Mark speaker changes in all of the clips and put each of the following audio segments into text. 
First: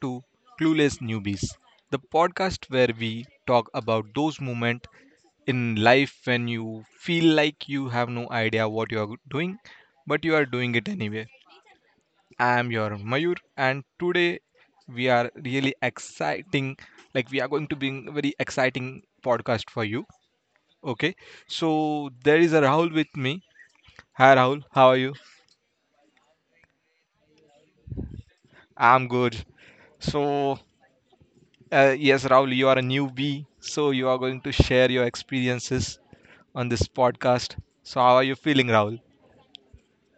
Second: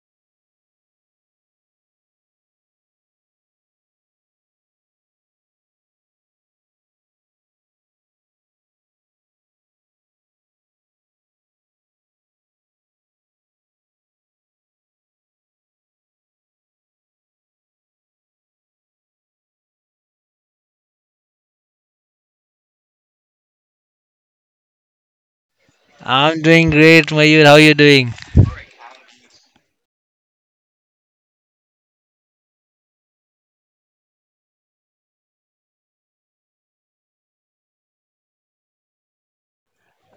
Speaker 1: to Clueless Newbies, the podcast where we talk about those moments in life when you feel like you have no idea what you are doing, but you are doing it anyway. I am your Mayur, and today we are really exciting. Like we are going to bring a very exciting podcast for you. Okay, so there is a Rahul with me. Hi Rahul, how are you?
Speaker 2: I'm doing great, Mayur. How are you doing?
Speaker 1: I'm good. So, yes, Rahul, you are a newbie, so you are going to share your experiences on this podcast. So, how are you feeling, Rahul?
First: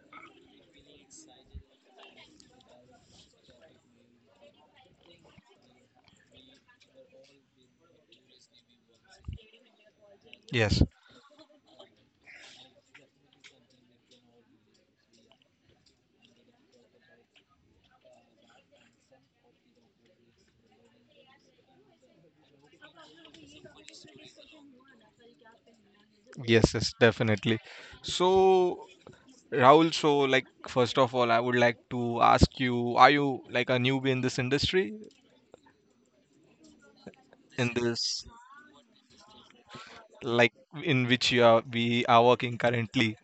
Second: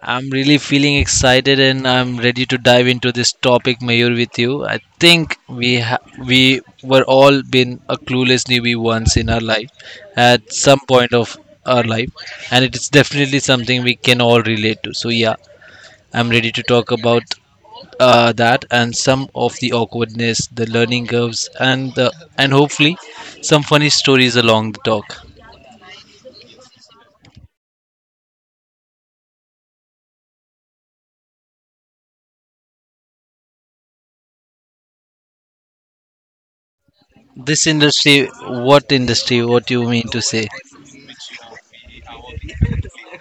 Speaker 2: I'm really feeling excited and I'm ready to dive into this topic, Mayur, with you. I think we ha- We were all been a clueless newbie once in our life, at some
Speaker 1: Yes,
Speaker 2: point of our life, and it is definitely something we can all relate to. So yeah, I'm ready to talk about that and some of the awkwardness, the learning curves, and hopefully some funny stories along the talk.
Speaker 1: yes, yes, definitely. So, Rahul, so like, first of all, I would like to ask you, are you like a newbie in this industry,
Speaker 2: This
Speaker 1: in this
Speaker 2: industry? What you mean to say?
Speaker 1: like in which you are we are working currently?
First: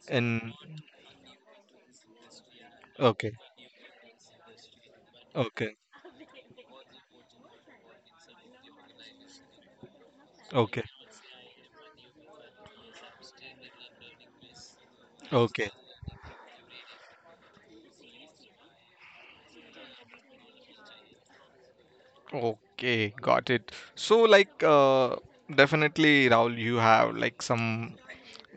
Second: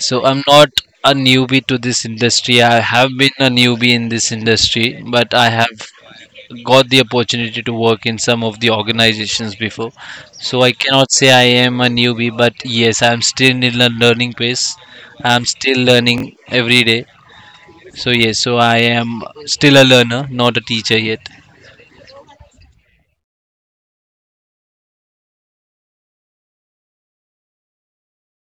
Speaker 2: So I'm
Speaker 1: In
Speaker 2: not a newbie to this industry. I have been
Speaker 1: Okay,
Speaker 2: a newbie in this industry, but I have
Speaker 1: okay,
Speaker 2: got the opportunity to work in some of the organizations before. So I
Speaker 1: okay,
Speaker 2: cannot say I am a newbie, but yes, I'm still in a learning pace. I'm
Speaker 1: okay.
Speaker 2: still learning every day. So yes, so I am still a learner, not a teacher yet.
Speaker 1: Okay, got it. So, like, definitely, Rahul, you have like some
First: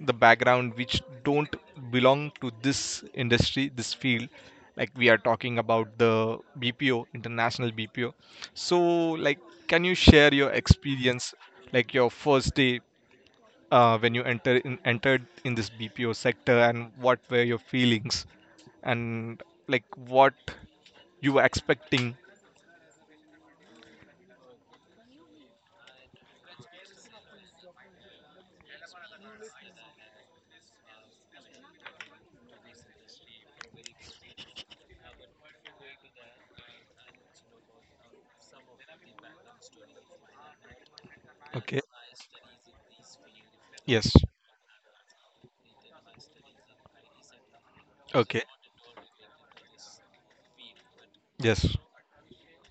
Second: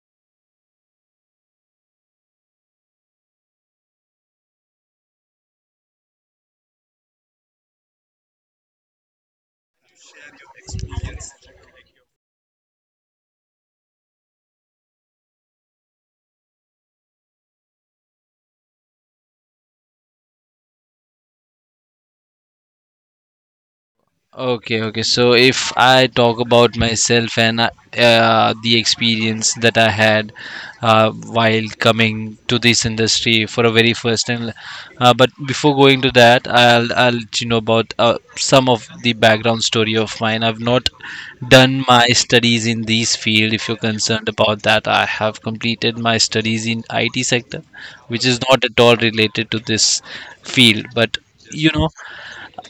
Speaker 1: the background which don't belong to this industry, this field. Like, we are talking about the BPO, international BPO. So, like, can you share your experience, like your first day when you entered in this BPO sector, and what were your feelings, and like what you were expecting?
Speaker 2: Okay, okay. So if I talk about myself and the experience that I had while coming to this industry for a very first time, but before going to that, I'll let you know about some of the background story of mine. I've not
Speaker 1: Okay.
Speaker 2: done my studies in this field. If you're
Speaker 1: Yes.
Speaker 2: concerned about that, I have completed my studies in IT sector, which is
Speaker 1: Okay.
Speaker 2: not at all related to this field, but
Speaker 1: Yes.
Speaker 2: you know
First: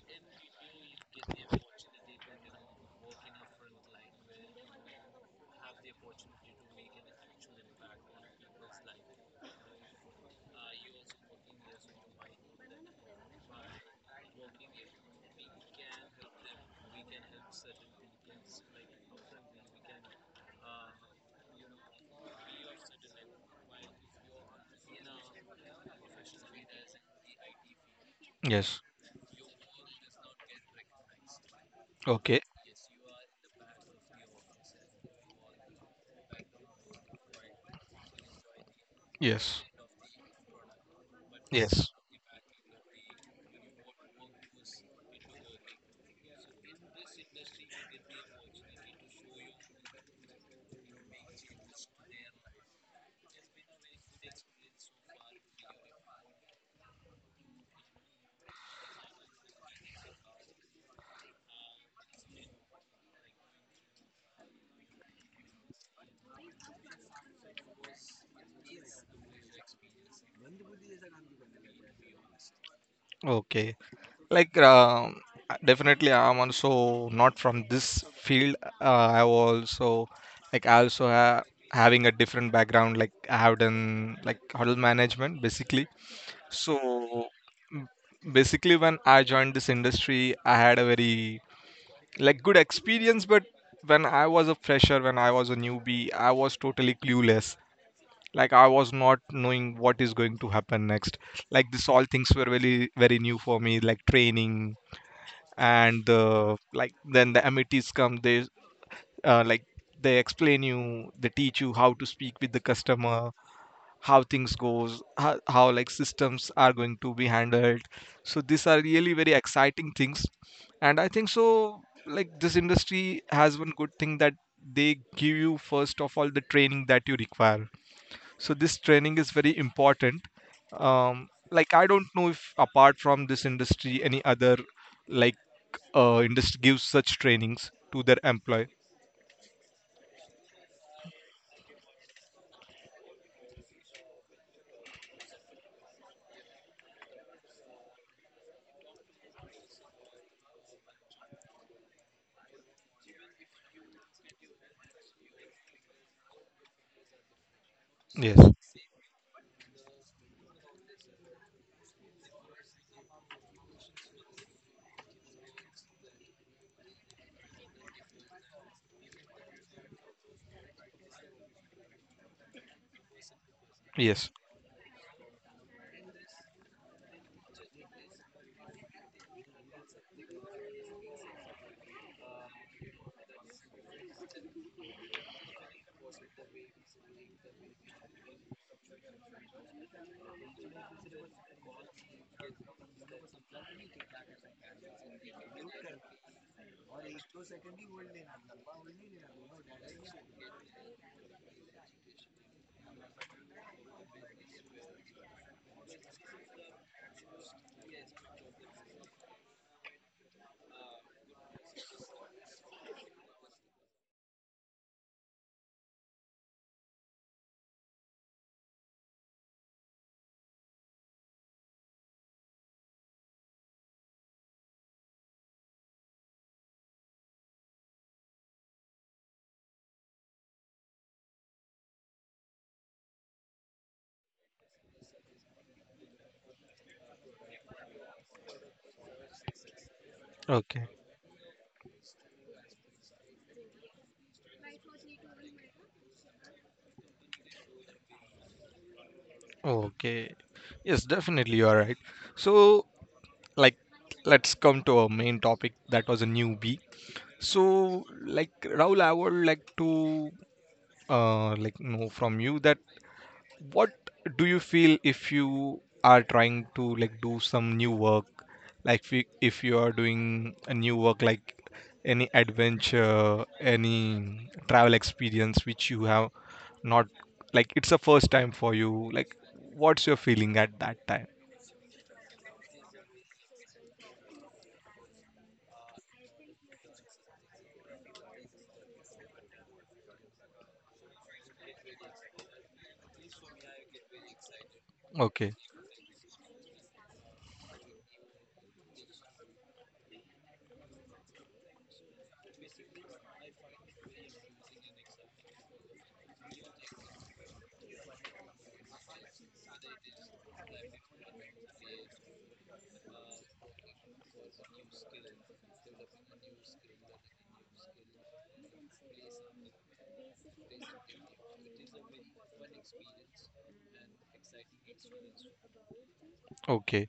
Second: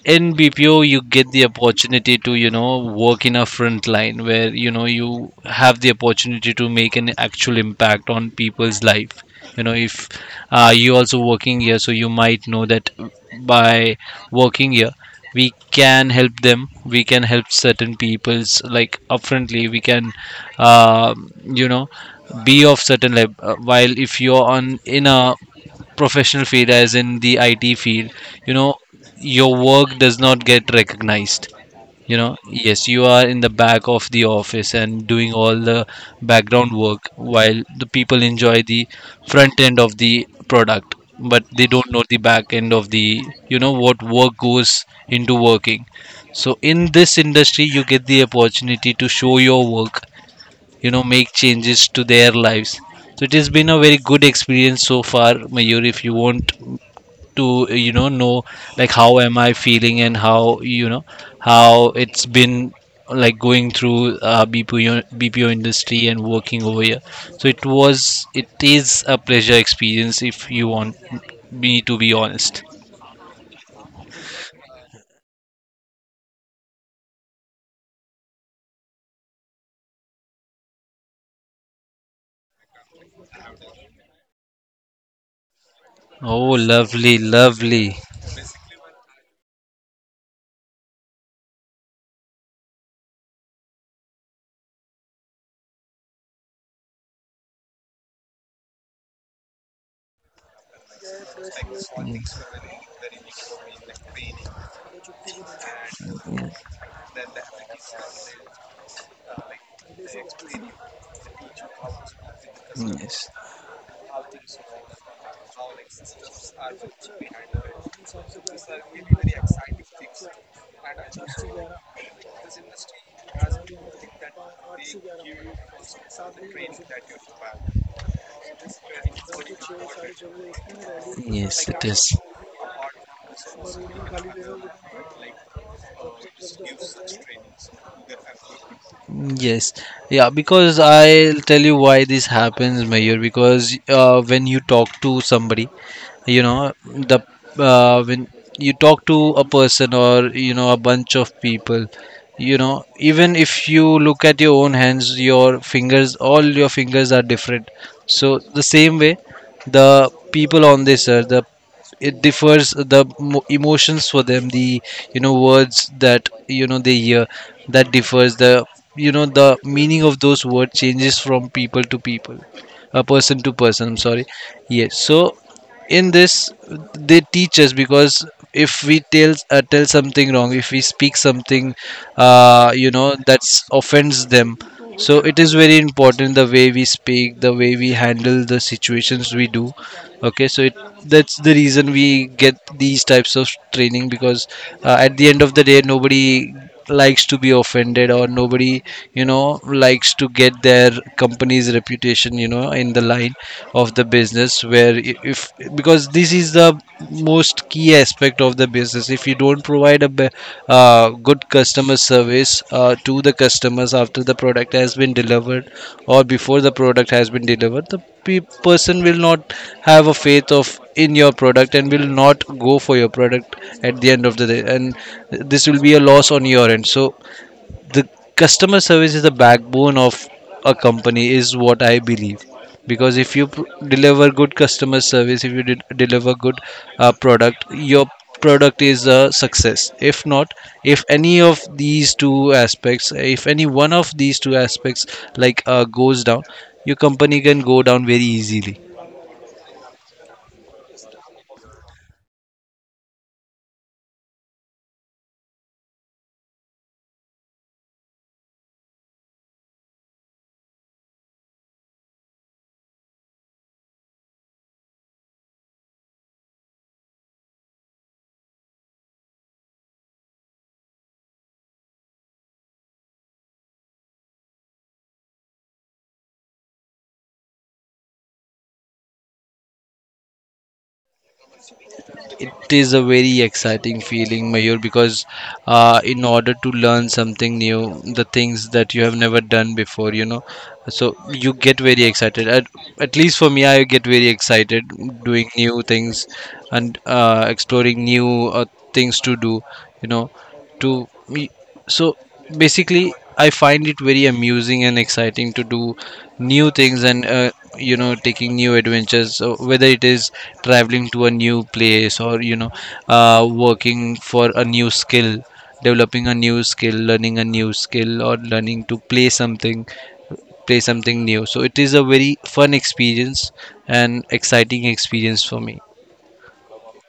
Speaker 2: in BPO you get the opportunity to, you know, work in a front line where, you know, you have the opportunity to make an actual impact on people's life. You know, if you also working here, so you might know that by working here we can help them, we can help certain people's, like, upfrontly we can, uh, you know, be of certain level, while if you're on in a professional field as in the IT field, you know,
Speaker 1: Yes.
Speaker 2: your work does not get recognized. You know,
Speaker 1: Okay.
Speaker 2: yes, you are in the back of the office and doing all the background work while the people enjoy the front
Speaker 1: Yes.
Speaker 2: end of the product, but they
Speaker 1: Yes.
Speaker 2: don't know the back end of the, you know, what work goes into working. So, in this industry, you get the opportunity to show your work, you know, make changes to their lives. So, it has been a very good experience so far, Mayur. If you want to you know like how am I feeling and how you know how it's been like going through BPO industry and working over here. So it is a pleasure experience if you want me to be honest.
Speaker 1: Okay. Like definitely, I'm also not from this field. I also like I also ha having a different background. Like I have done like hotel management basically.
Speaker 2: Oh, lovely,
Speaker 1: So m-
Speaker 2: lovely.
Speaker 1: basically, when I joined this industry, I had a very like good experience, but when I was a fresher, when I was a newbie, I was totally clueless. Like, I was not knowing what is going to happen next. Like, this all things were really very new for me, like training. And the like then the amiti's come, uh, like they explain you, they teach you how to speak with the customer,
Speaker 2: Yes,
Speaker 1: how things goes, how like systems are going to be handled. So these are really very exciting things, and I think so, like, this industry has one good thing, that they give you first of all the training that you require. So this training is very important. um,
Speaker 2: yes,
Speaker 1: like
Speaker 2: it
Speaker 1: I
Speaker 2: is.
Speaker 1: don't know if apart from this industry any other, like, industry gives such trainings to their employee.
Speaker 2: Yes, yeah, because I'll tell you why this happens, Mayur. Because when you talk to somebody, you know the when you talk to a person or, you know, a bunch of people, you know, even if you look at your own hands, your fingers, all your fingers are different. So the
Speaker 1: Yes,
Speaker 2: same way, the people on this earth, the it differs the emotions for them, the, you know, words that, you know, they hear, that differs the, you know, the meaning of those words changes from people to people, person to person, I'm sorry.
Speaker 1: yes.
Speaker 2: Yes, so in this they teach us because if we tell something wrong, if we speak something, you know, that's offends them. So it is very important the way we speak, the way we handle the situations we do. Okay, so it that's the reason we get these types of training. Because at the end of the day, nobody likes to be offended, or nobody, you know, likes to get their company's reputation, you know, in the line of the business, if, because this is the most key aspect of the business. If you don't good customer service to the customers, after the product has been delivered or before the product has been delivered, the person will not have a faith of in your product and will not go for your product at the end of the day, and this will be a loss on your end. So the customer service is the backbone of a company, is what I believe. Because if you deliver good customer service, if you did deliver good product, your product is a success. If not,
Speaker 1: Okay.
Speaker 2: if any of these two aspects, if any one of these two aspects, like, goes down, your company can go down very easily.
Speaker 1: Okay. Yes, definitely, you are right. So, like, let's come to our main topic, that was a newbie. So, like, Rahul, I would like to like know from you that what do you feel if you are trying to like do some new work. Like if you are doing a new work, like any adventure, any travel experience which you have not, like it's the first time for you, like what's your feeling at that time?
Speaker 2: It is a very exciting feeling, Mayur, because in order to learn something new, the things that you have never done before, you know, so you get very excited. At least for me, I get very excited doing
Speaker 1: Okay.
Speaker 2: new things and, exploring new, things to do, you know, to me. So basically, I find it very amusing and exciting to do new things and, you know, taking new adventures. So whether it is traveling to a new place, or, you know, working for a new skill, developing a new skill, learning a new skill, or learning to play something new. So it is a very fun experience and exciting experience for me.
Speaker 1: Okay.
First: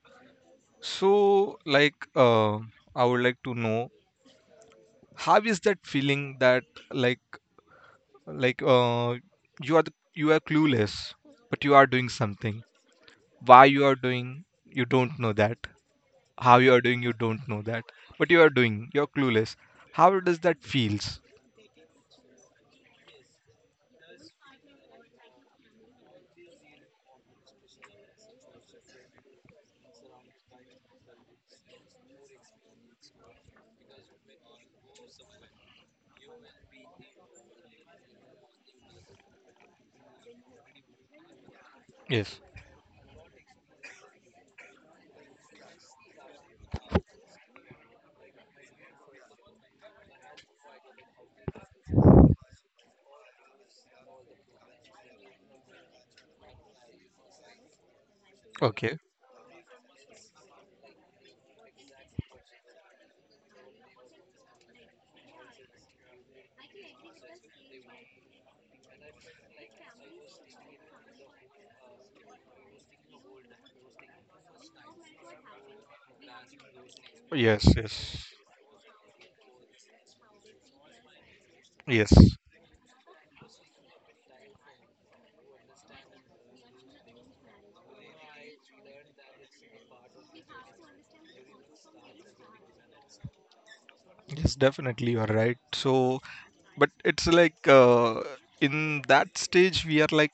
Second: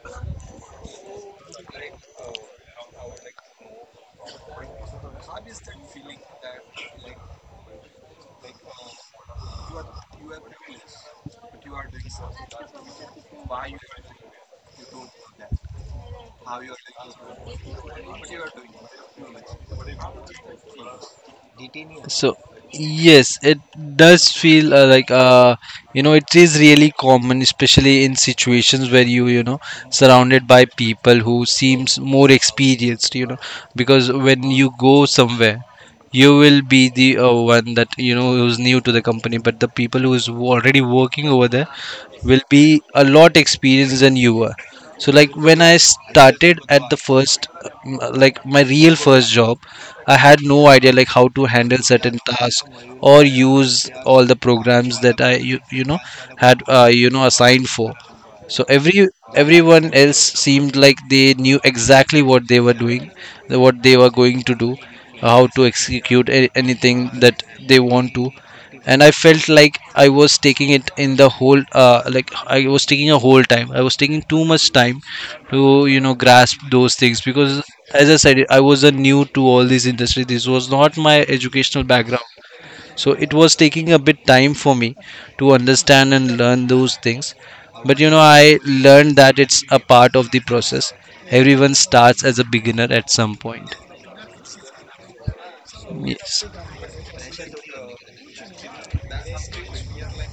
Speaker 1: So, like, I would like to know how is that feeling. That like like, you are clueless but you are doing something. Why you are doing, you don't know that. How you are doing, you don't know that. But you are doing, you're clueless. How does that feels?
Speaker 2: So yes, it does feel you know, it is really common, especially in situations where you know surrounded by people who seems more experienced. You know, because when you go somewhere, you will be the, one that, you know, who's new to the company, but the people who is already working over there
Speaker 1: Yes.
Speaker 2: will be a lot experienced than you are. So like when I started at the first, like my real first job, I had no idea like how to handle certain tasks or use all the programs that you know had, you know, assigned for. So
Speaker 1: Okay.
Speaker 2: everyone else seemed like they knew exactly what they were doing, what they were going to do, how to execute anything that they want to. And I felt like I was taking it in the whole like I was taking a whole time, I was taking too much time to, you know, grasp those things. Because
Speaker 1: Yes,
Speaker 2: as I
Speaker 1: yes,
Speaker 2: said, I was a new to all these industries, this was not my educational
Speaker 1: yes,
Speaker 2: background. So it was taking a bit time for me to understand and learn those things. But you know, I learned that it's a part of the process. Everyone starts as a beginner at some point.
Speaker 1: yes, definitely, you are right. So,
Speaker 2: Yes.
Speaker 1: but it's like, in that stage we are like,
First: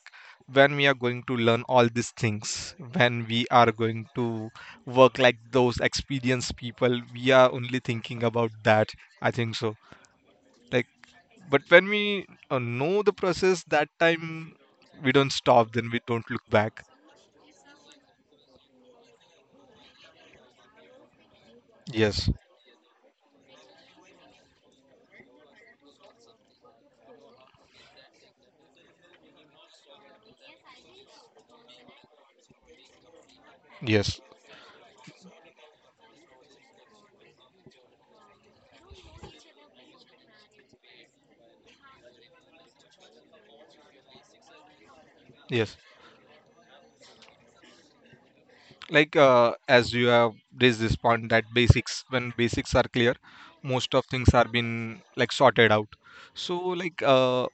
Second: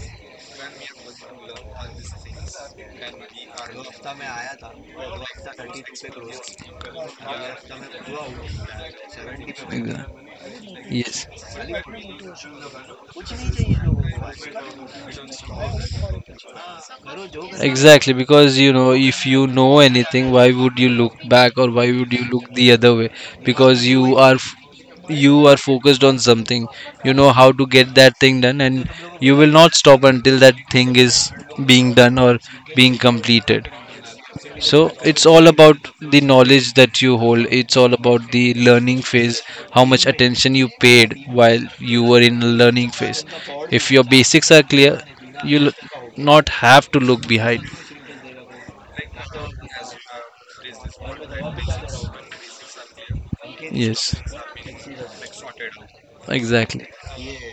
Speaker 1: when we are going to learn all these things, when we are going to work like those experienced people, we are only thinking about that, I think so, like.
Speaker 2: Yes,
Speaker 1: But when we know the process, that time we don't stop, then we don't look back.
Speaker 2: है exactly. Because you know, if you know anything, why would you look back or why would you
Speaker 1: Yes,
Speaker 2: look the other way? Because you are you are focused on something. You know how to get that thing done, and you will not stop until that thing is being done or being completed.
Speaker 1: yes,
Speaker 2: So it's all about the knowledge that you hold. It's all about the learning phase, how much attention you paid while you were in the learning phase. If your basics are clear, you'll
Speaker 1: yes.
Speaker 2: not have to look behind.
Speaker 1: Like, as you have raised this point that basics, when basics are clear, most of
Speaker 2: Yes,
Speaker 1: things are been like sorted out. So,
Speaker 2: exactly.
Speaker 1: like,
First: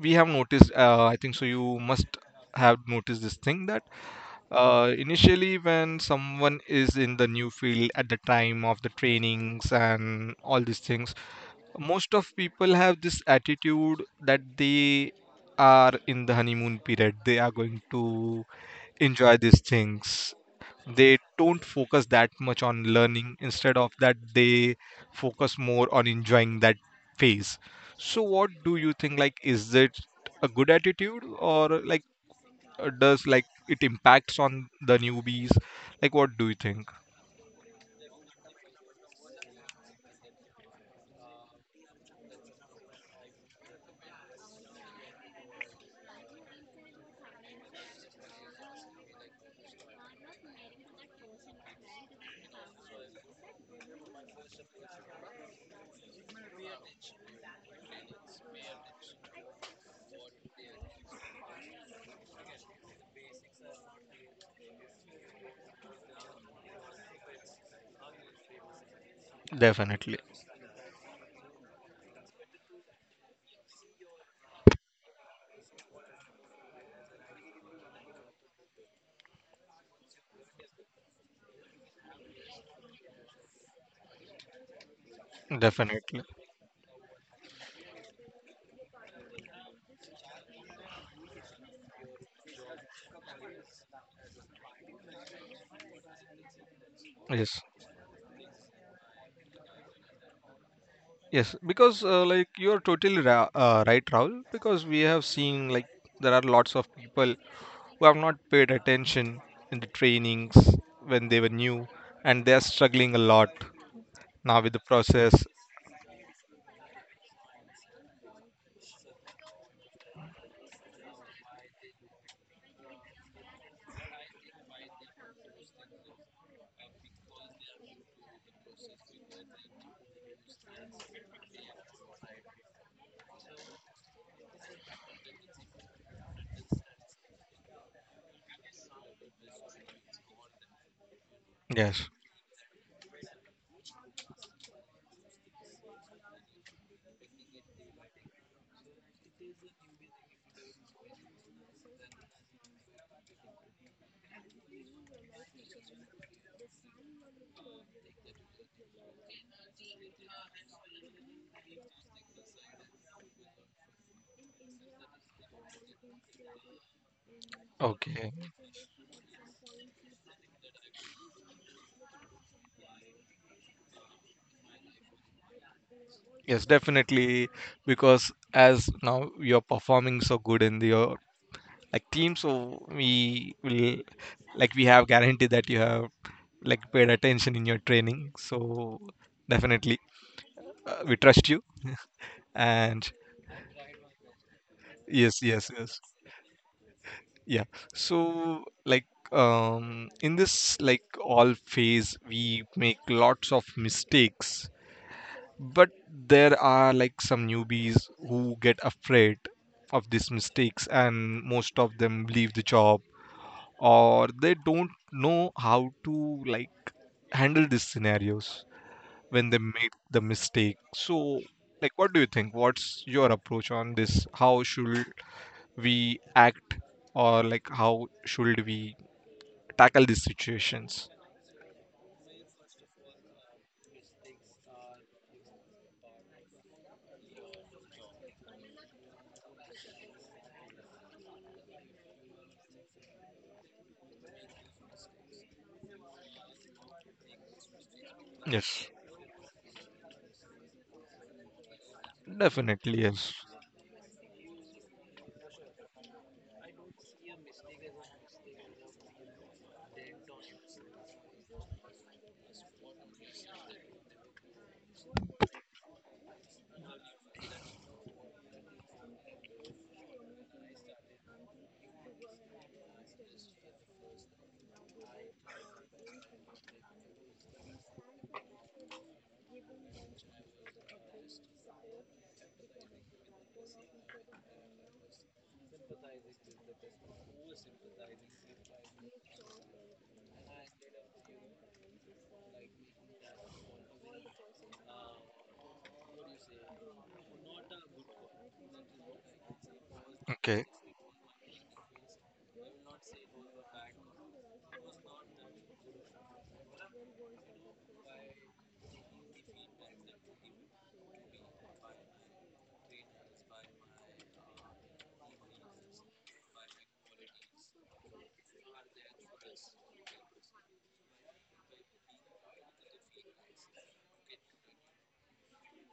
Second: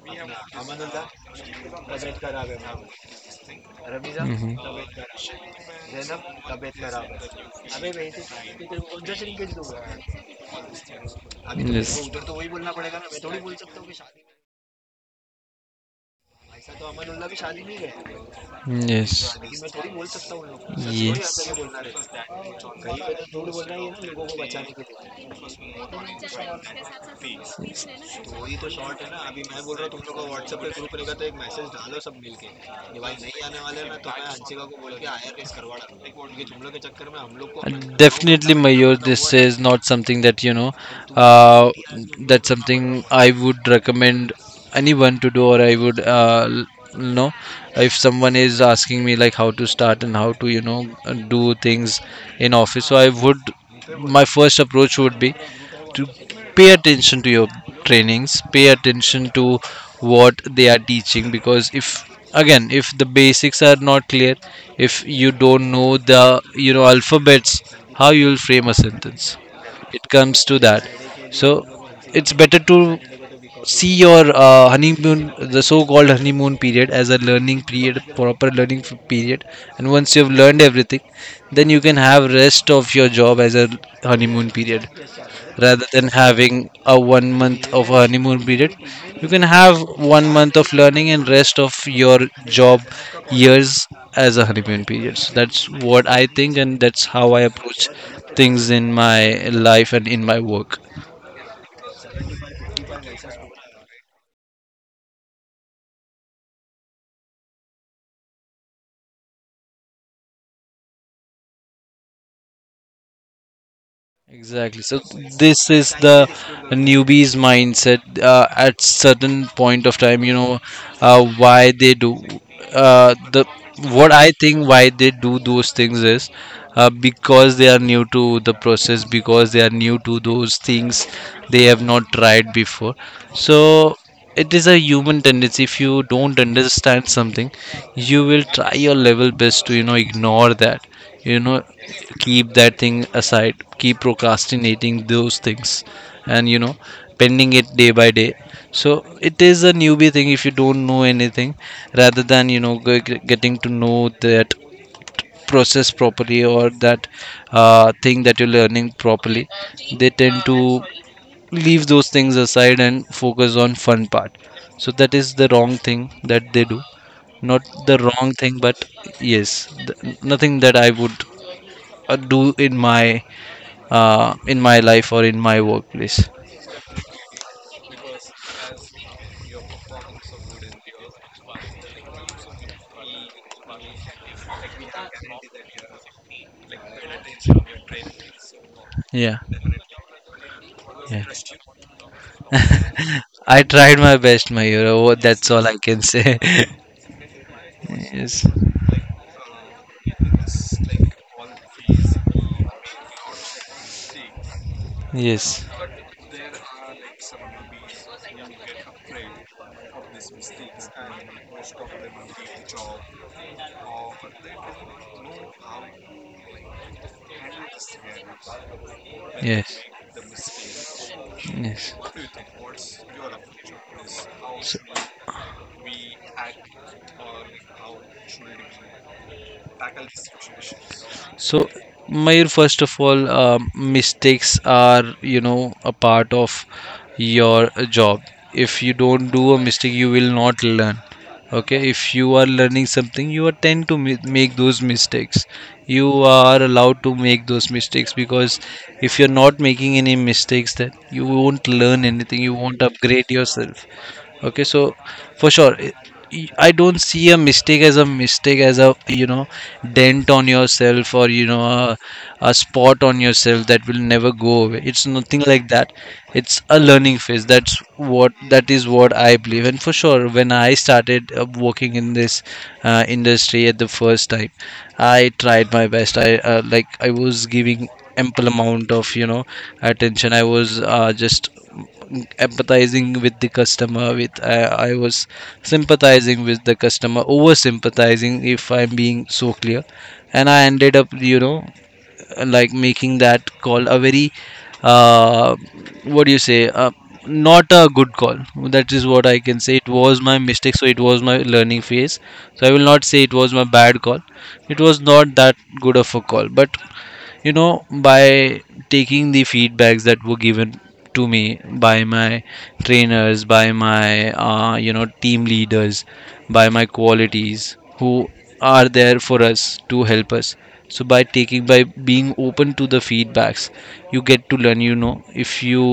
Speaker 1: we have noticed, I think so you must have noticed this thing, that
Speaker 2: Mhm.
Speaker 1: initially when someone is in the new field at the time of the trainings and all these things, most of people have this
Speaker 2: Yes.
Speaker 1: attitude that they are in the honeymoon period, they are going to
Speaker 2: yes
Speaker 1: enjoy these things, they don't focus that much on learning, instead of that they focus more on enjoying that phase.
Speaker 2: але
Speaker 1: So what
Speaker 2: मêtes
Speaker 1: do you
Speaker 2: जाल
Speaker 1: think, like, is
Speaker 2: सय
Speaker 1: it a
Speaker 2: Rat�
Speaker 1: good
Speaker 2: αυτό
Speaker 1: attitude, or like does like it impacts on the newbies? Like what do you think?
Speaker 2: definitely make you. This is not something that, you know, that's something I would recommend anyone to do, or I would, know, if someone is asking me like how to start and how to, you know, do things in office. So I would, my first approach would be to pay attention to your trainings, pay attention to what they are teaching. Because if, again, if the basics are not clear, if you don't know the, you know, alphabets, how you will frame a sentence? It
Speaker 1: Definitely,
Speaker 2: comes to that. So it's better to see your, honeymoon, the so-called honeymoon period as a learning period, proper period. And once you have learned everything, then you can have rest of your job as a honeymoon period. Rather than
Speaker 1: definitely,
Speaker 2: having a 1 month of a honeymoon period, you can have 1 month of learning and rest of your job years as a honeymoon period. So that's what I think, and that's how I
Speaker 1: yes.
Speaker 2: approach things in my life and in my work.
Speaker 1: Yes, because like you are totally right, Rahul. Because we have seen like there are lots of people who have not paid attention in the trainings when they were new, and they are struggling a lot now with the
Speaker 2: Exactly. So
Speaker 1: process.
Speaker 2: this is the newbies mindset at certain point of time. You know, why they do the what I think why they do those things is, because they are new to the process, because they are new to those things they have not tried before. So it is a human tendency. If you don't understand something, you will try your level best to ignore that you know
Speaker 1: Yes.
Speaker 2: Keep that thing aside, keep procrastinating those things and you know pending it day by day. So it is a newbie thing. If you don't know anything rather than getting to know that process properly or that thing that you're learning properly, they tend to leave those things aside and focus on fun part. So that is the wrong thing that they do. Not the wrong
Speaker 1: Okay.
Speaker 2: thing, but yes, nothing that I would do in my life or in my workplace.
Speaker 1: Yes, definitely. Because as now you are performing so good in your like team, so we will like we have guarantee that you have like paid attention in your training. So
Speaker 2: Yeah,
Speaker 1: definitely, we
Speaker 2: yeah.
Speaker 1: trust you, and
Speaker 2: I tried my best, Mayura. What-
Speaker 1: yes,
Speaker 2: That's all
Speaker 1: yes,
Speaker 2: I can
Speaker 1: yes,
Speaker 2: say.
Speaker 1: yeah.
Speaker 2: Yes,
Speaker 1: So, like, in this like all phase we make lots of mistakes,
Speaker 2: yes,
Speaker 1: but there are like some newbies who get afraid of these mistakes and most of them leave the job, or they don't know how to like handle these scenarios when they
Speaker 2: yes,
Speaker 1: make the mistake. So, like,
Speaker 2: yes.
Speaker 1: what do you think, what's your approach on this? How should we act, or like how should we tackle these situations?
Speaker 2: So, Mayur, first of all, mistakes are, you know, a part of your job. If you don't do a mistake, you will not learn. Okay, if you are learning something, you are tend to make those mistakes. You are allowed to make those mistakes because
Speaker 1: Yes,
Speaker 2: if you're not making any mistakes, then you won't learn anything. You won't
Speaker 1: definitely,
Speaker 2: upgrade
Speaker 1: yes.
Speaker 2: yourself. Okay, so for sure, I don't see a mistake as a mistake, as a you know dent on yourself, or you know a spot on yourself that will never go away. It's nothing like that. It's a learning phase. That's what, that is what I believe. And for sure, when I started working in this industry at the first time, I tried my best. I like I was giving ample amount of you know attention. I was just empathizing with the customer. With I was sympathizing with the customer, over sympathizing, if I'm being so clear. And I ended up you know like making that call a very uh what do you say, not a good call. That is what I can say. It was my
Speaker 1: Okay.
Speaker 2: mistake, so it was my learning phase. So I will not say it was my bad call. It was not that good of a call, but you know by taking the feedbacks that were given to me by my trainers, by my you know team leaders, by my qualities who are there for us to help us. So by taking, by being open to the feedbacks, you get to learn. You know, if you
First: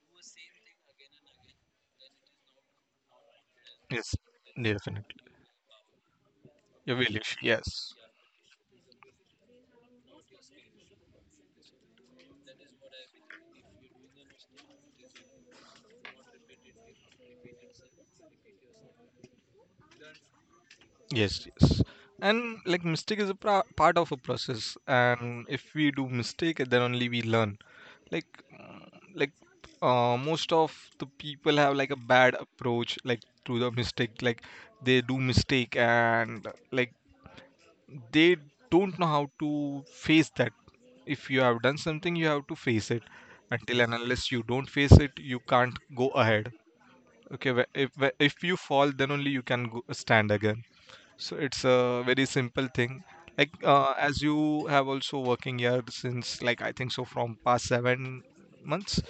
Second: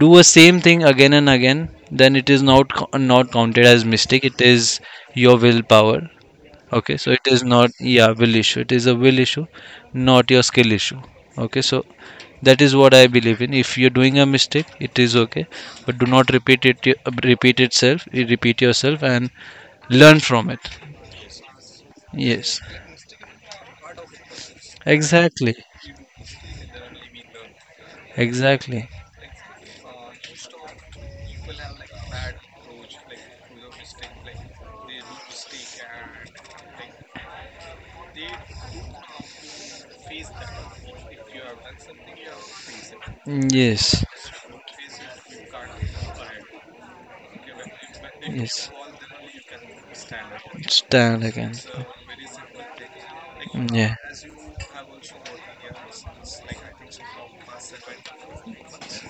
Speaker 2: do a same thing again and again, then it is not counted as
Speaker 1: Yes,
Speaker 2: mistake. It is
Speaker 1: definitely,
Speaker 2: your willpower. Okay,
Speaker 1: your
Speaker 2: so it
Speaker 1: belief.
Speaker 2: is not,
Speaker 1: Yes,
Speaker 2: yeah, will issue. It is a will issue, not your skill issue. Okay, so that is what I believe in. If you're doing a mistake, it is okay, but do not repeat it. Repeat itself, repeat yourself, and learn from it.
Speaker 1: yes, yes. And
Speaker 2: Yes,
Speaker 1: like mistake is a part of a process, and
Speaker 2: exactly,
Speaker 1: if we do mistake, then only we learn. Like, mm,
Speaker 2: exactly.
Speaker 1: like most of the people have like a bad approach like to the mistake, like they do mistake, and like they don't know how to face that. If you have done something, you have to face it. Until and
Speaker 2: Yes,
Speaker 1: unless you don't face it, you can't go ahead. Okay, if you
Speaker 2: yes,
Speaker 1: fall, then only you can stand again.
Speaker 2: stand
Speaker 1: So
Speaker 2: again.
Speaker 1: it's a very simple thing. Like,
Speaker 2: Yeah,
Speaker 1: as you have also working here since, like, I think so from past 7 months.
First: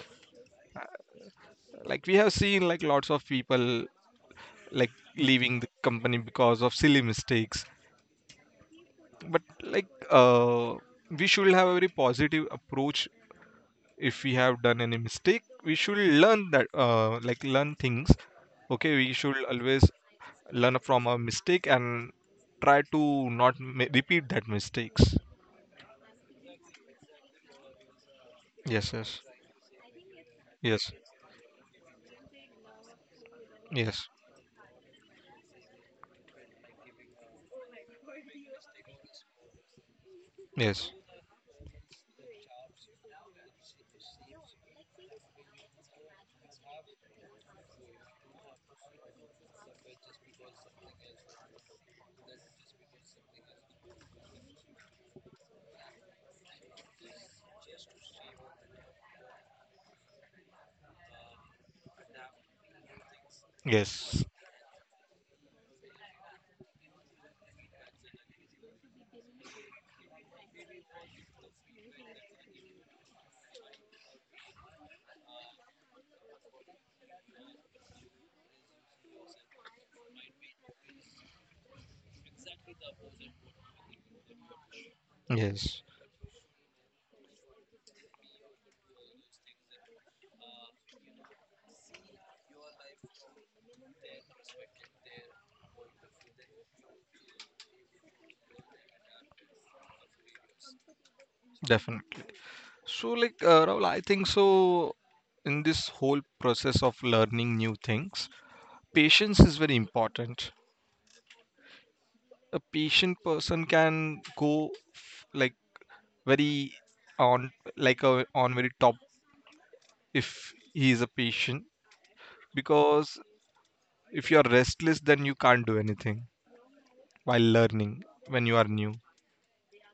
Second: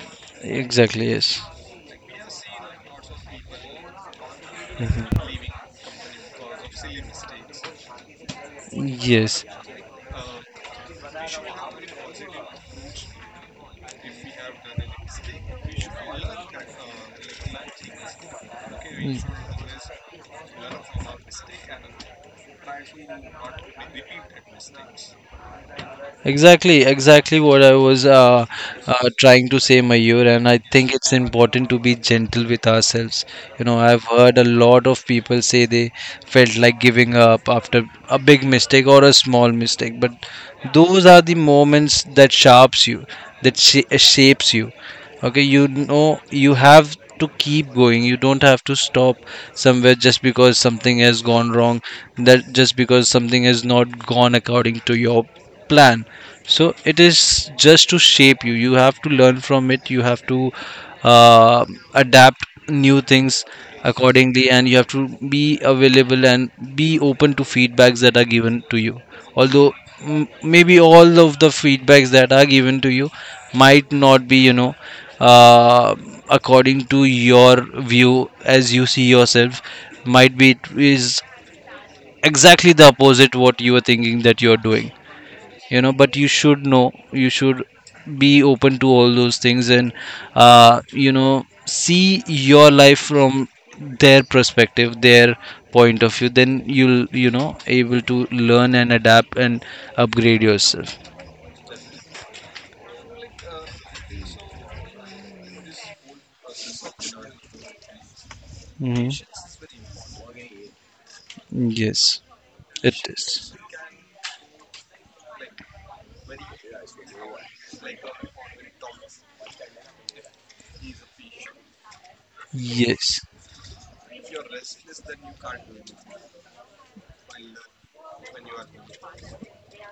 Speaker 2: exactly, yes.
Speaker 1: Like we have seen like lots of people like
Speaker 2: Mhm.
Speaker 1: leaving the company because of silly mistakes. But
Speaker 2: Yes.
Speaker 1: like, we should have a very positive approach. If we have done any mistake, we should learn that, like learn things. Okay, we should always learn from our mistake and try to not repeat that mistakes.
Speaker 2: Exactly, exactly what I was
Speaker 1: Yes, yes,
Speaker 2: trying to say, Mayur, and I
Speaker 1: yes,
Speaker 2: think it's important to be gentle with ourselves. You know, I've
Speaker 1: yes,
Speaker 2: heard a lot of people say they felt like giving up after a big mistake or a small mistake, but
Speaker 1: yes,
Speaker 2: those are the moments that sharps you, that shapes you. Okay, you know, you have to keep going. You don't have to stop somewhere just because something has gone wrong, that just because something has not gone according to your plan. So it is just to shape you. You have to learn from it. You have to uh, adapt new things
Speaker 1: yes,
Speaker 2: accordingly, and you have to be available and be open to feedbacks that are given to you. Although maybe all of the feedbacks that are given to you might not be you know uh, according to your view as you see yourself. Might be it is exactly the opposite what you are thinking that you are doing, you
Speaker 1: yes,
Speaker 2: know, but you should know, you should be open to all those things and you know see your life from their perspective, their point of view. Then you'll you know able to learn and adapt and upgrade yourself.
Speaker 1: definitely. So, like, Rahul, I think so in this whole process of learning new things,
Speaker 2: Hmm.
Speaker 1: patience is very important.
Speaker 2: Yes,
Speaker 1: A
Speaker 2: it
Speaker 1: patient
Speaker 2: is,
Speaker 1: person can go like very on, like on very top, if he is a patient. Because
Speaker 2: yes.
Speaker 1: if you are restless, then you can't do anything while learning, when you are new.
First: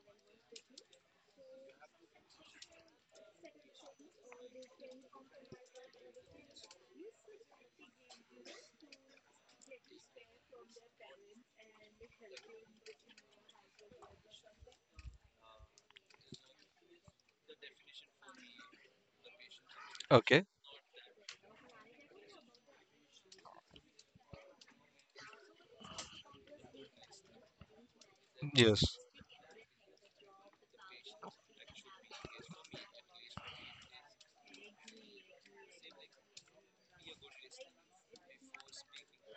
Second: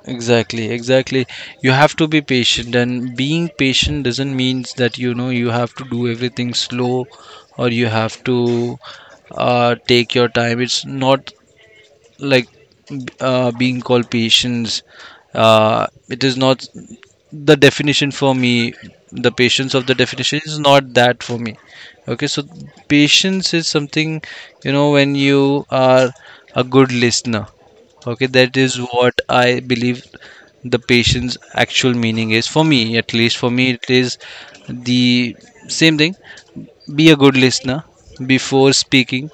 Speaker 2: Exactly, exactly. You have to be patient, and being patient doesn't mean that you know you have to do everything slow or you have to take your time. It's not like being called patience. It is not the definition for me. The patience of the definition
Speaker 1: Okay.
Speaker 2: is not that for me. Okay, so patience is something, you know, when you are a good listener. Okay, that is
Speaker 1: Yes,
Speaker 2: what I believe. The patience actual meaning is, for me, at least for me, it is the same thing. Be a good listener before speaking.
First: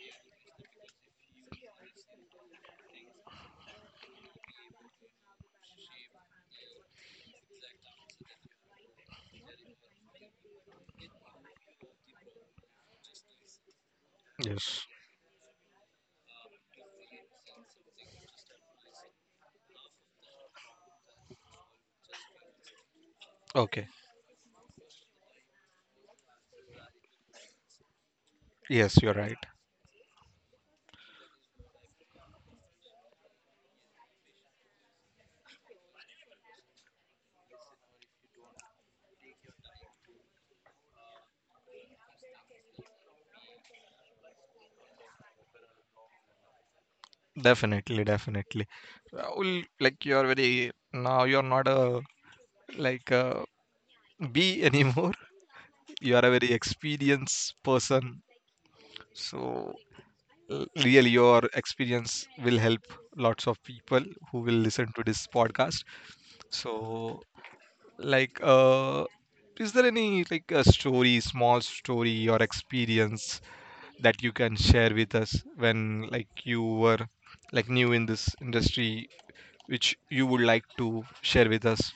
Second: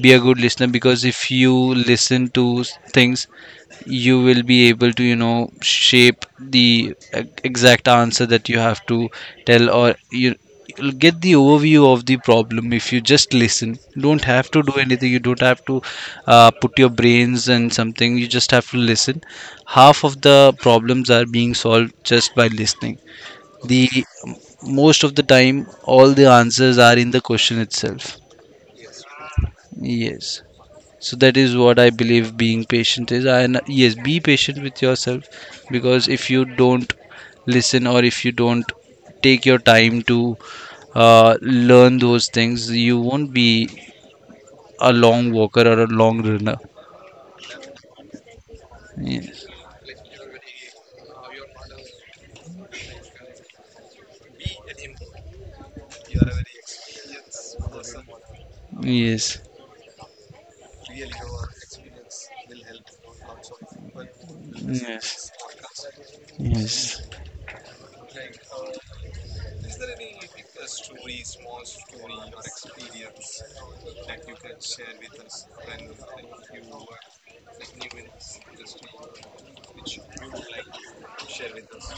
Speaker 2: Be a good listener, because if you listen to things, you will be able to you know shape the exact answer that you have to tell. Or you, you'll get the overview of the problem if you just listen. You don't have to do
Speaker 1: yes.
Speaker 2: anything. You don't have to put your brains and something. You just have to listen. Half of the problems are being solved just by listening. The
Speaker 1: Okay.
Speaker 2: most of the time, all the answers are in the question itself.
Speaker 1: Yes, you're right.
Speaker 2: Yes. So that is what I believe being patient is. And yes, be patient with yourself, because if you don't listen, or if you don't take your time to learn those things, you won't be a long walker or a long runner.
Speaker 1: Definitely, definitely.
Speaker 2: Yes.
Speaker 1: Well, like you are very, now you're not a, like a bee anymore. You are a very experienced person.
Speaker 2: Yes.
Speaker 1: So really your experience will help lots of people who will listen to this
Speaker 2: Yes.
Speaker 1: podcast. So,
Speaker 2: Yes.
Speaker 1: like, is there any like a story small story or experience that you can share with us, when like you were like new in this industry, which you would like to share with us?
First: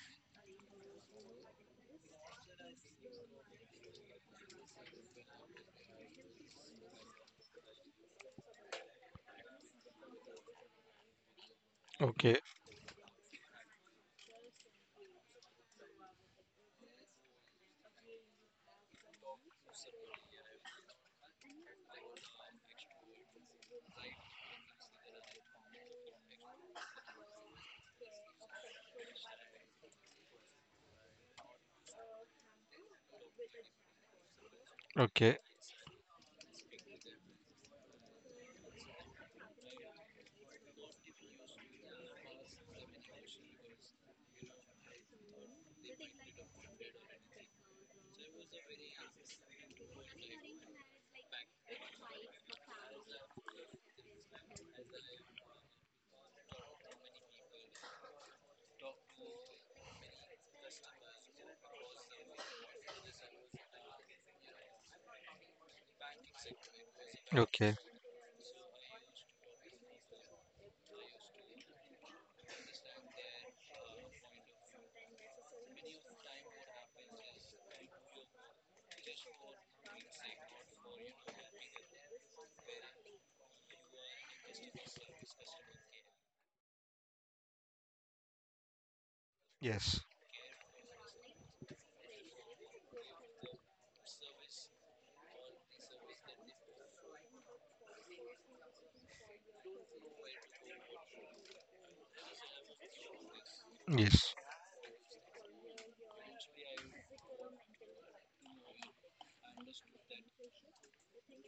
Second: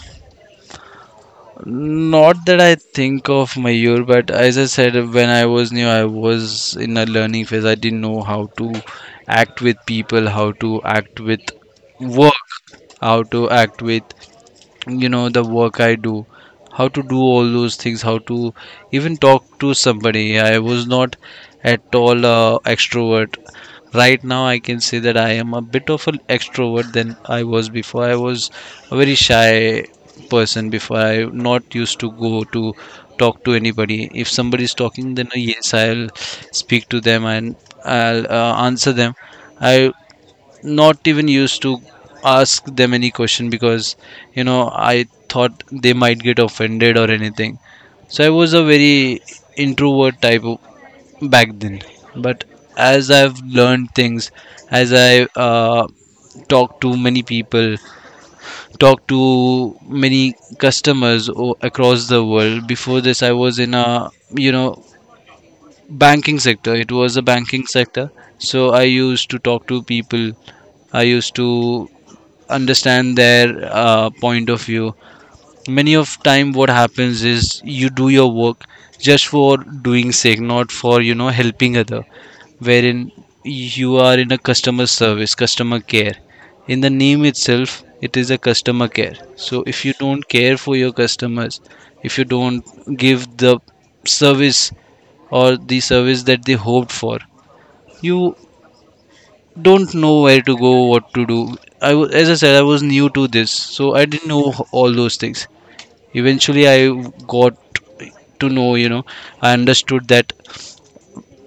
Speaker 2: Not that I think of, Mayur, but as I said, when I was new, I was in a learning phase. I didn't know how to act with people, how to act with
Speaker 1: Okay.
Speaker 2: work, how to act with you know the work I do, how to do all those things, how to even talk to somebody. I was not at all extrovert. Right now I can say that I am a bit of an extrovert than I was before. I was a very shy person before. I not used to go to talk to anybody. If somebody is talking, then
Speaker 1: Okay.
Speaker 2: yes, I'll speak to them, and I'll answer them I Not even used to ask them any question, because you know I thought they might get offended or anything. So I was a very introvert type back then. But as I've learned things, as I talk to many people, talk to many customers across the world. Before this, I was in a you know banking sector. It was a banking
Speaker 1: Okay.
Speaker 2: sector, so I used to talk to people. I used to understand their point of view. Many of time what happens is you do your work just for doing sake, not for you know helping other. Wherein you are in a customer service, customer care, in the name itself it is a customer care. So if you
Speaker 1: Yes,
Speaker 2: don't care for your customers, if you don't give the service, or the service that they hoped for, you don't know where to go, what to do. I was, as I said, I was new to this, so I didn't
Speaker 1: yes,
Speaker 2: know all those things. Eventually I got to know, you know, I understood that,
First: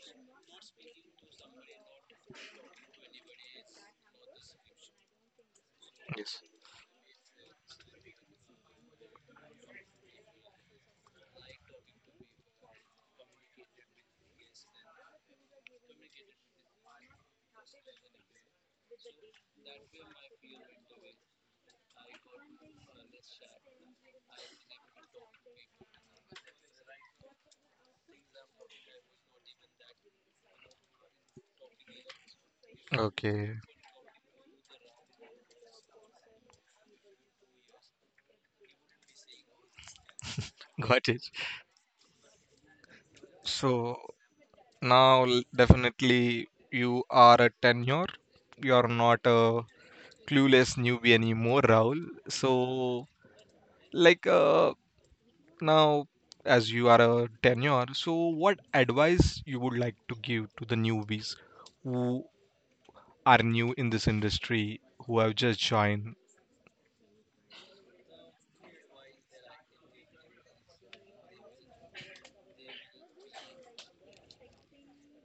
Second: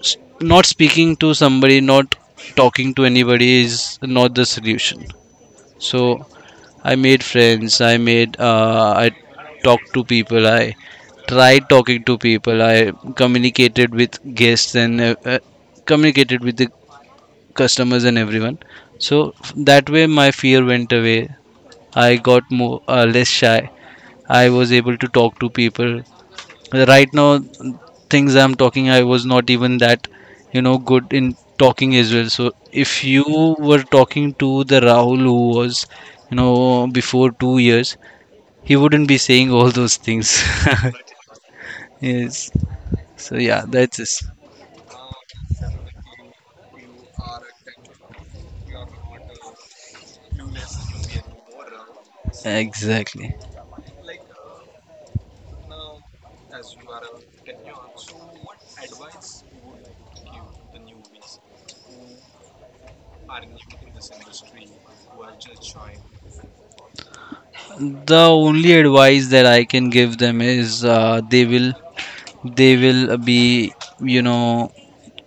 Speaker 2: s- not speaking to somebody, not talking to anybody is not the solution. So
Speaker 1: yes.
Speaker 2: I made friends. I made I talked to people. I tried talking to people. I communicated with guests, and communicated with the customers and everyone. So that way my fear went away. I got more less shy. I was able to talk to people. Right now, things I'm talking, I was not even that you know good in talking as well. So if you
Speaker 1: Okay,
Speaker 2: were talking to the Rahul who was you know before 2 years, he wouldn't be saying all those things.
Speaker 1: got it.
Speaker 2: Yes, so yeah,
Speaker 1: So
Speaker 2: that's it.
Speaker 1: now, definitely, you are a tenure. You are not a clueless newbie anymore, Rahul. So,
Speaker 2: Exactly.
Speaker 1: like, now, as you are a tenure, so what advice you would like to give to the newbies who are new in this industry, who have just joined?
Speaker 2: The only advice that I can give them is they will, they will be you know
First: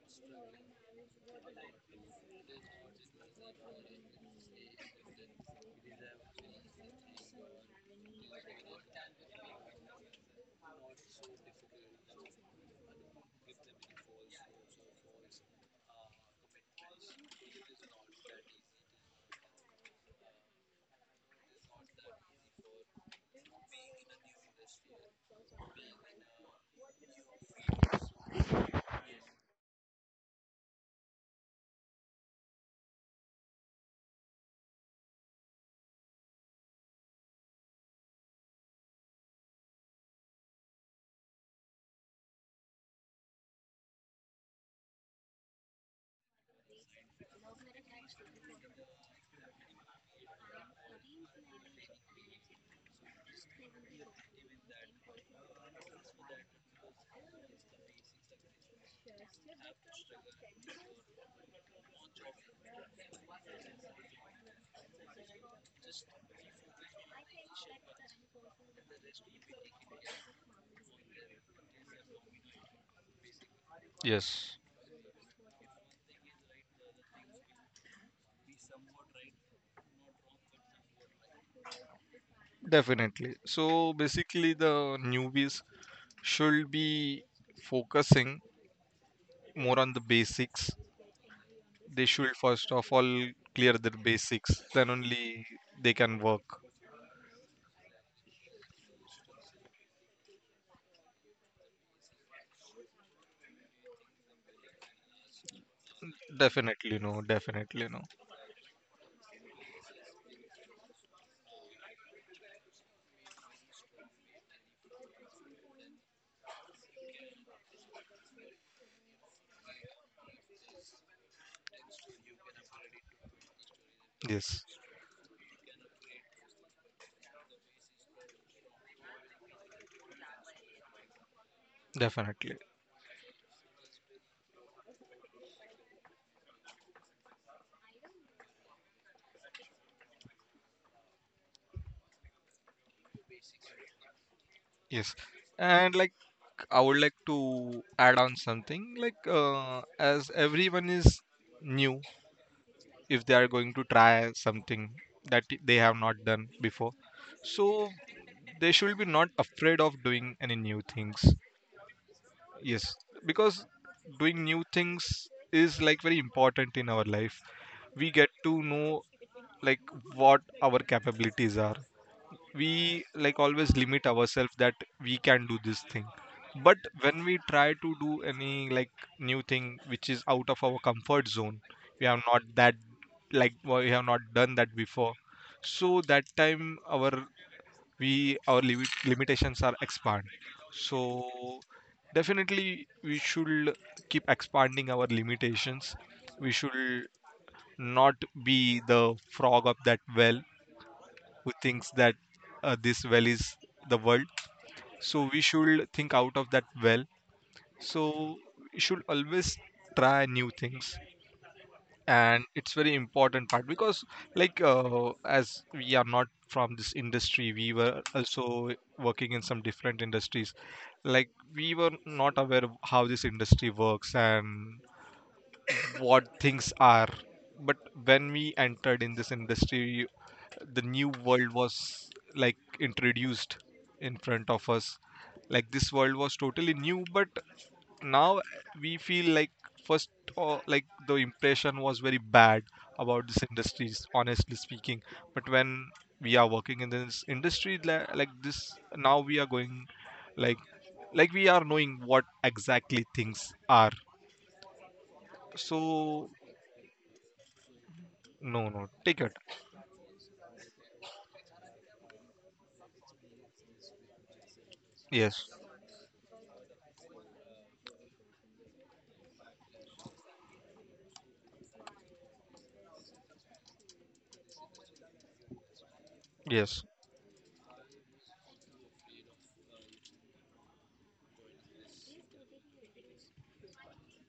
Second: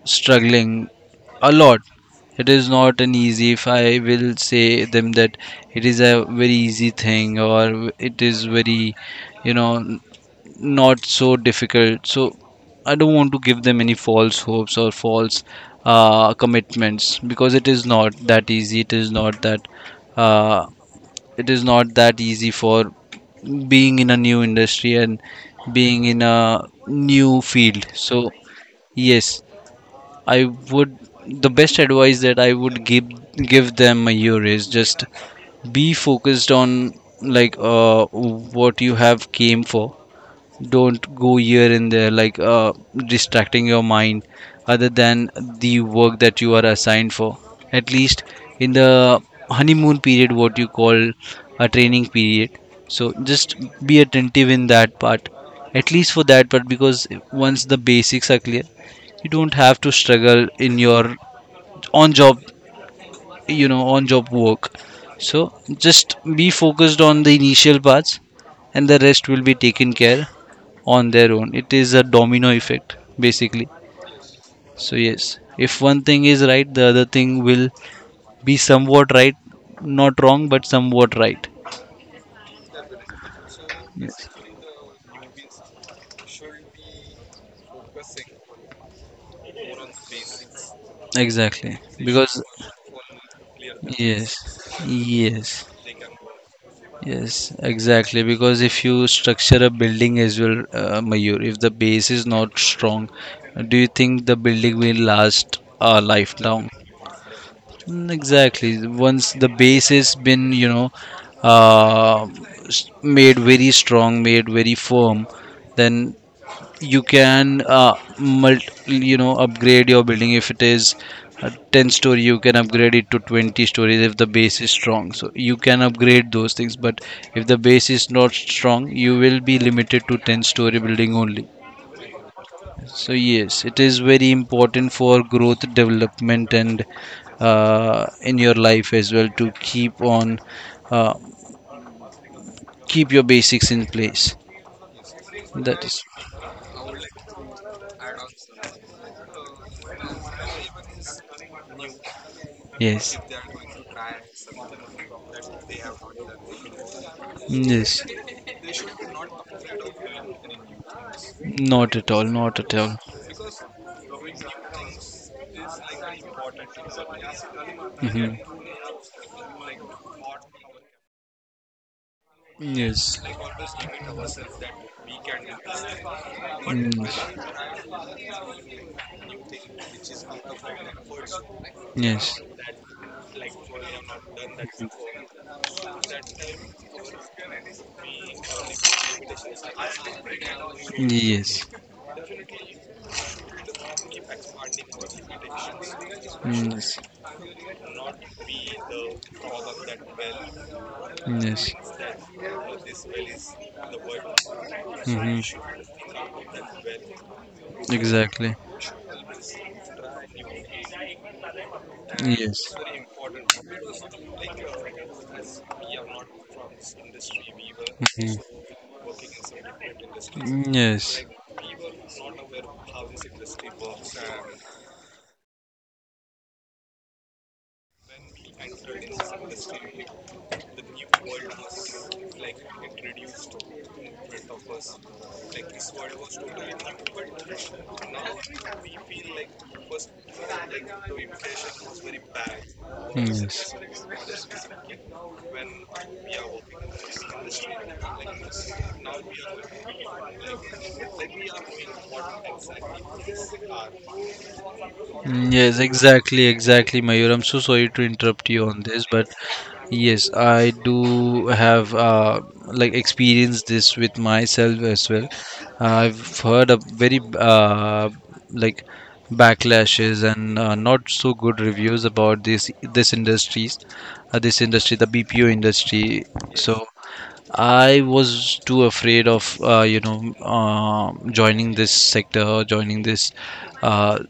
Speaker 2: struggling a lot. It is not an easy. If I will say them that it is a very easy thing, or it is very, you know, not so difficult. So I don't want to give them any false hopes or false commitments, because it is not that easy. It is not that. Uh, it is not that easy for being in a new industry and being in a new field. So yes, I would, the best advice that I would give, give them a year, is just be focused on like what you have came for. Don't go here and there, like distracting your mind other than the work that you are assigned for, at least in the honeymoon period, what you call a training period. So just be attentive in that part, at least for that part, because once the basics are clear, you don't have to struggle in your on job, you know, on job work. So just be focused on the initial parts, and the rest will be taken care on their own. It is a domino effect, basically.
Speaker 1: Yes,
Speaker 2: So yes, if one thing is right, the other thing will be somewhat right, not wrong but somewhat right.
Speaker 1: definitely. So,
Speaker 2: Yes,
Speaker 1: basically, the newbies should be focusing more on the basics.
Speaker 2: exactly,
Speaker 1: They should
Speaker 2: because
Speaker 1: first of all clear their basics,
Speaker 2: yes,
Speaker 1: then only
Speaker 2: yes.
Speaker 1: they can work.
Speaker 2: Yes, exactly. Because if you structure a building as well, Mayur, if the base is not strong, do you think the building will last a lifelong?
Speaker 1: Definitely no, definitely no.
Speaker 2: Mm, exactly. Once the base has been, you know, uh, made very strong, made very firm, then you can you know upgrade your building. If it is a 10 story, you can upgrade it to 20 stories if the base
Speaker 1: Yes,
Speaker 2: is strong. So you can upgrade those things, but if the base is not strong, you will be limited to 10 story building only.
Speaker 1: definitely,
Speaker 2: So yes, it is very important for growth, development, and in your life as well, to keep on uh, keep your basics in place.
Speaker 1: yes.
Speaker 2: That
Speaker 1: And
Speaker 2: is,
Speaker 1: like I would like to add on something, like as everyone is new,
Speaker 2: yes,
Speaker 1: if they are going to try something that they have not done before, so
Speaker 2: yes,
Speaker 1: they should be not afraid of doing any new things.
Speaker 2: not at all, not at all.
Speaker 1: Yes, because doing new things is like very important in our life. We get
Speaker 2: Hmm.
Speaker 1: to know like what our capabilities are. We
Speaker 2: Yes.
Speaker 1: like always limit ourselves that we can do this thing, but when we
Speaker 2: Mm.
Speaker 1: try to do any like new thing which is out of our comfort zone, we have
Speaker 2: Yes.
Speaker 1: not that we have not done that before. So that time our limitations are expand. So
Speaker 2: Yes.
Speaker 1: definitely we should keep expanding our limitations. We
Speaker 2: Yes.
Speaker 1: should not be the frog of that well who
Speaker 2: Yes.
Speaker 1: thinks that, this well is the world. So
Speaker 2: Hmm.
Speaker 1: we should think out of that well. So
Speaker 2: Exactly.
Speaker 1: we should always try new things, and it's
Speaker 2: Yes.
Speaker 1: very important part, because like as we are not from this industry, we were also working in some different industries.
Speaker 2: Hmm. Yes.
Speaker 1: Like we were not aware of how this industry works and what things are, but when we entered in this industry, the new world was like introduced in front of us. Like this world was totally new, but now we feel like, first, like, the impression was very bad about this
Speaker 2: Yes.
Speaker 1: industries, honestly speaking. But when we are working in this industry, like this, now we are going, like like we are knowing what exactly things are.
Speaker 2: Mm, yes,
Speaker 1: So
Speaker 2: exactly, exactly, Mayur. I'm so sorry to interrupt you
Speaker 1: no,
Speaker 2: on
Speaker 1: no,
Speaker 2: this,
Speaker 1: take
Speaker 2: but
Speaker 1: it.
Speaker 2: yes, I do have like experienced this with myself as well.
Speaker 1: Yes,
Speaker 2: I've heard a very like backlashes and not so good reviews about this this industries, this industry, the BPO industry. So
Speaker 1: yes,
Speaker 2: I was too afraid of you know joining this sector, joining this uh,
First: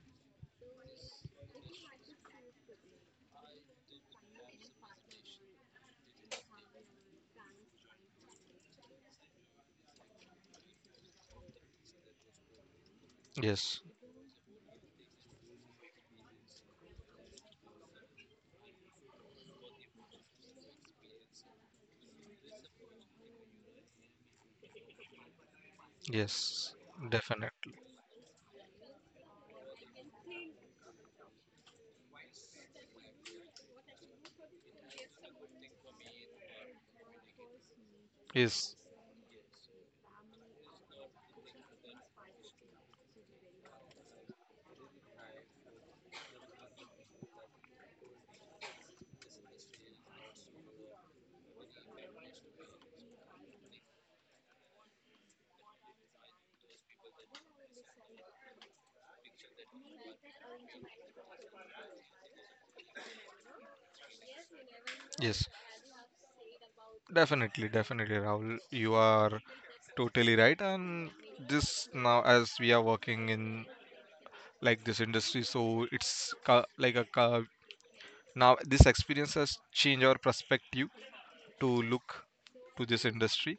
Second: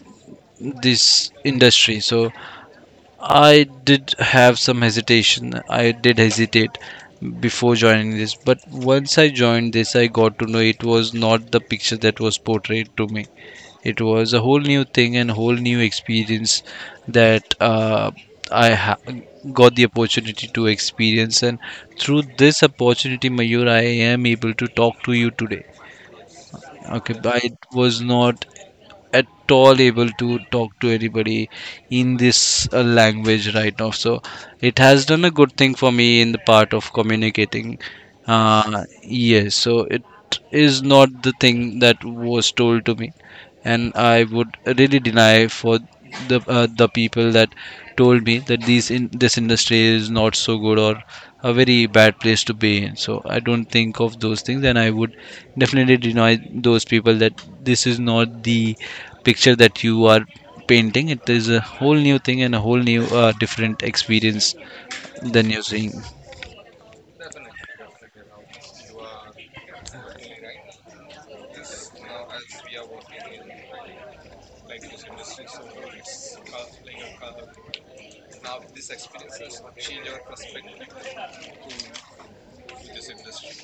Speaker 2: this industry. So I did have some hesitation. I did hesitate before joining this, but once I joined this, I got to know it was not the picture that was portrayed to me.
Speaker 1: yes,
Speaker 2: It was a whole new thing and whole new experience that i ha- got the opportunity to experience. And through this opportunity, Mayur, I am able to talk to you today.
Speaker 1: yes,
Speaker 2: Okay, but I
Speaker 1: definitely.
Speaker 2: was not at all able to talk to anybody in this language right now. So it has done a good thing for me in the part of communicating.
Speaker 1: Yes,
Speaker 2: Yes, so it is not the thing that was told to me, and I would really deny for the people that told me that these in this industry is not so good or a very bad place to be in. So I don't think of those things, and I would definitely deny those people that this is not the picture that you are painting. It is a whole new thing and a whole new different experience than
Speaker 1: yes,
Speaker 2: you're seeing.
Speaker 1: definitely, definitely, Rahul. You are totally right. And this now, as we are working in like this industry, so it's now this experience has changed our perspective to look to this industry,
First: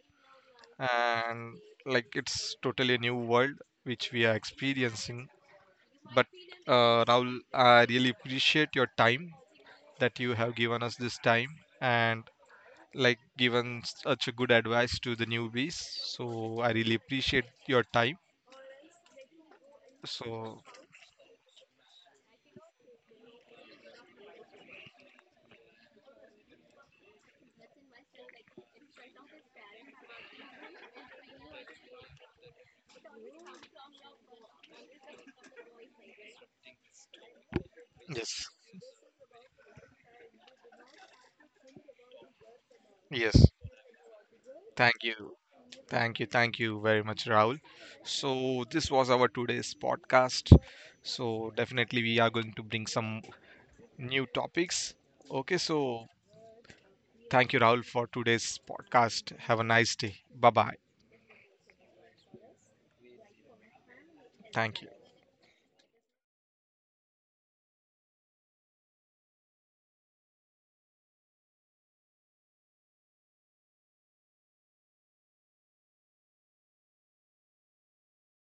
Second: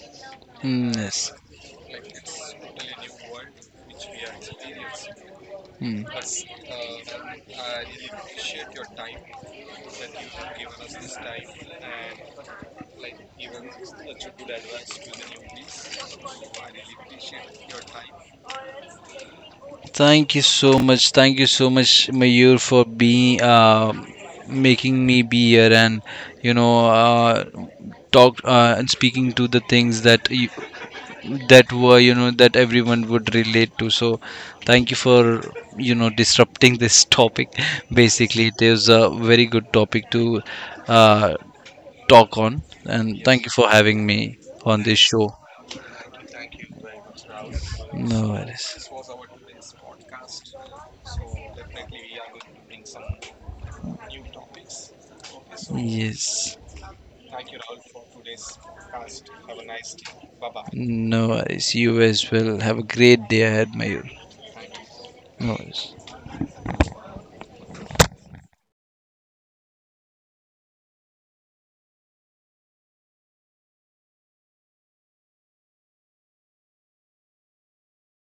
Speaker 2: Mm, yes.
Speaker 1: and like it's totally a new world which we are experiencing.
Speaker 2: Mm.
Speaker 1: But Rahul, I really appreciate your time that you have given us this time, and like given such a good advice to the newbies. So I really appreciate your time.
Speaker 2: Thank you
Speaker 1: So
Speaker 2: so much. Thank you so much, Mayur, for being making me be here and you know talk and speaking to the things that you, that were you know that everyone would relate to. So thank you for you know disrupting this topic.
Speaker 1: yes,
Speaker 2: Basically, it is a very good topic to uh, talk on. And thank
Speaker 1: yes.
Speaker 2: you for having me on this
Speaker 1: Thank
Speaker 2: show.
Speaker 1: you. Thank you. Thank you very much, Rahul.
Speaker 2: No
Speaker 1: So
Speaker 2: worries.
Speaker 1: this was our today's podcast. So definitely we are going to bring some new topics. Okay, so
Speaker 2: Yes,
Speaker 1: thank you, Rahul, for today's podcast. Have a nice day. Bye bye.
Speaker 2: no worries. You as well. Have a great day ahead, Mayur.
Speaker 1: Thank you.
Speaker 2: No worries.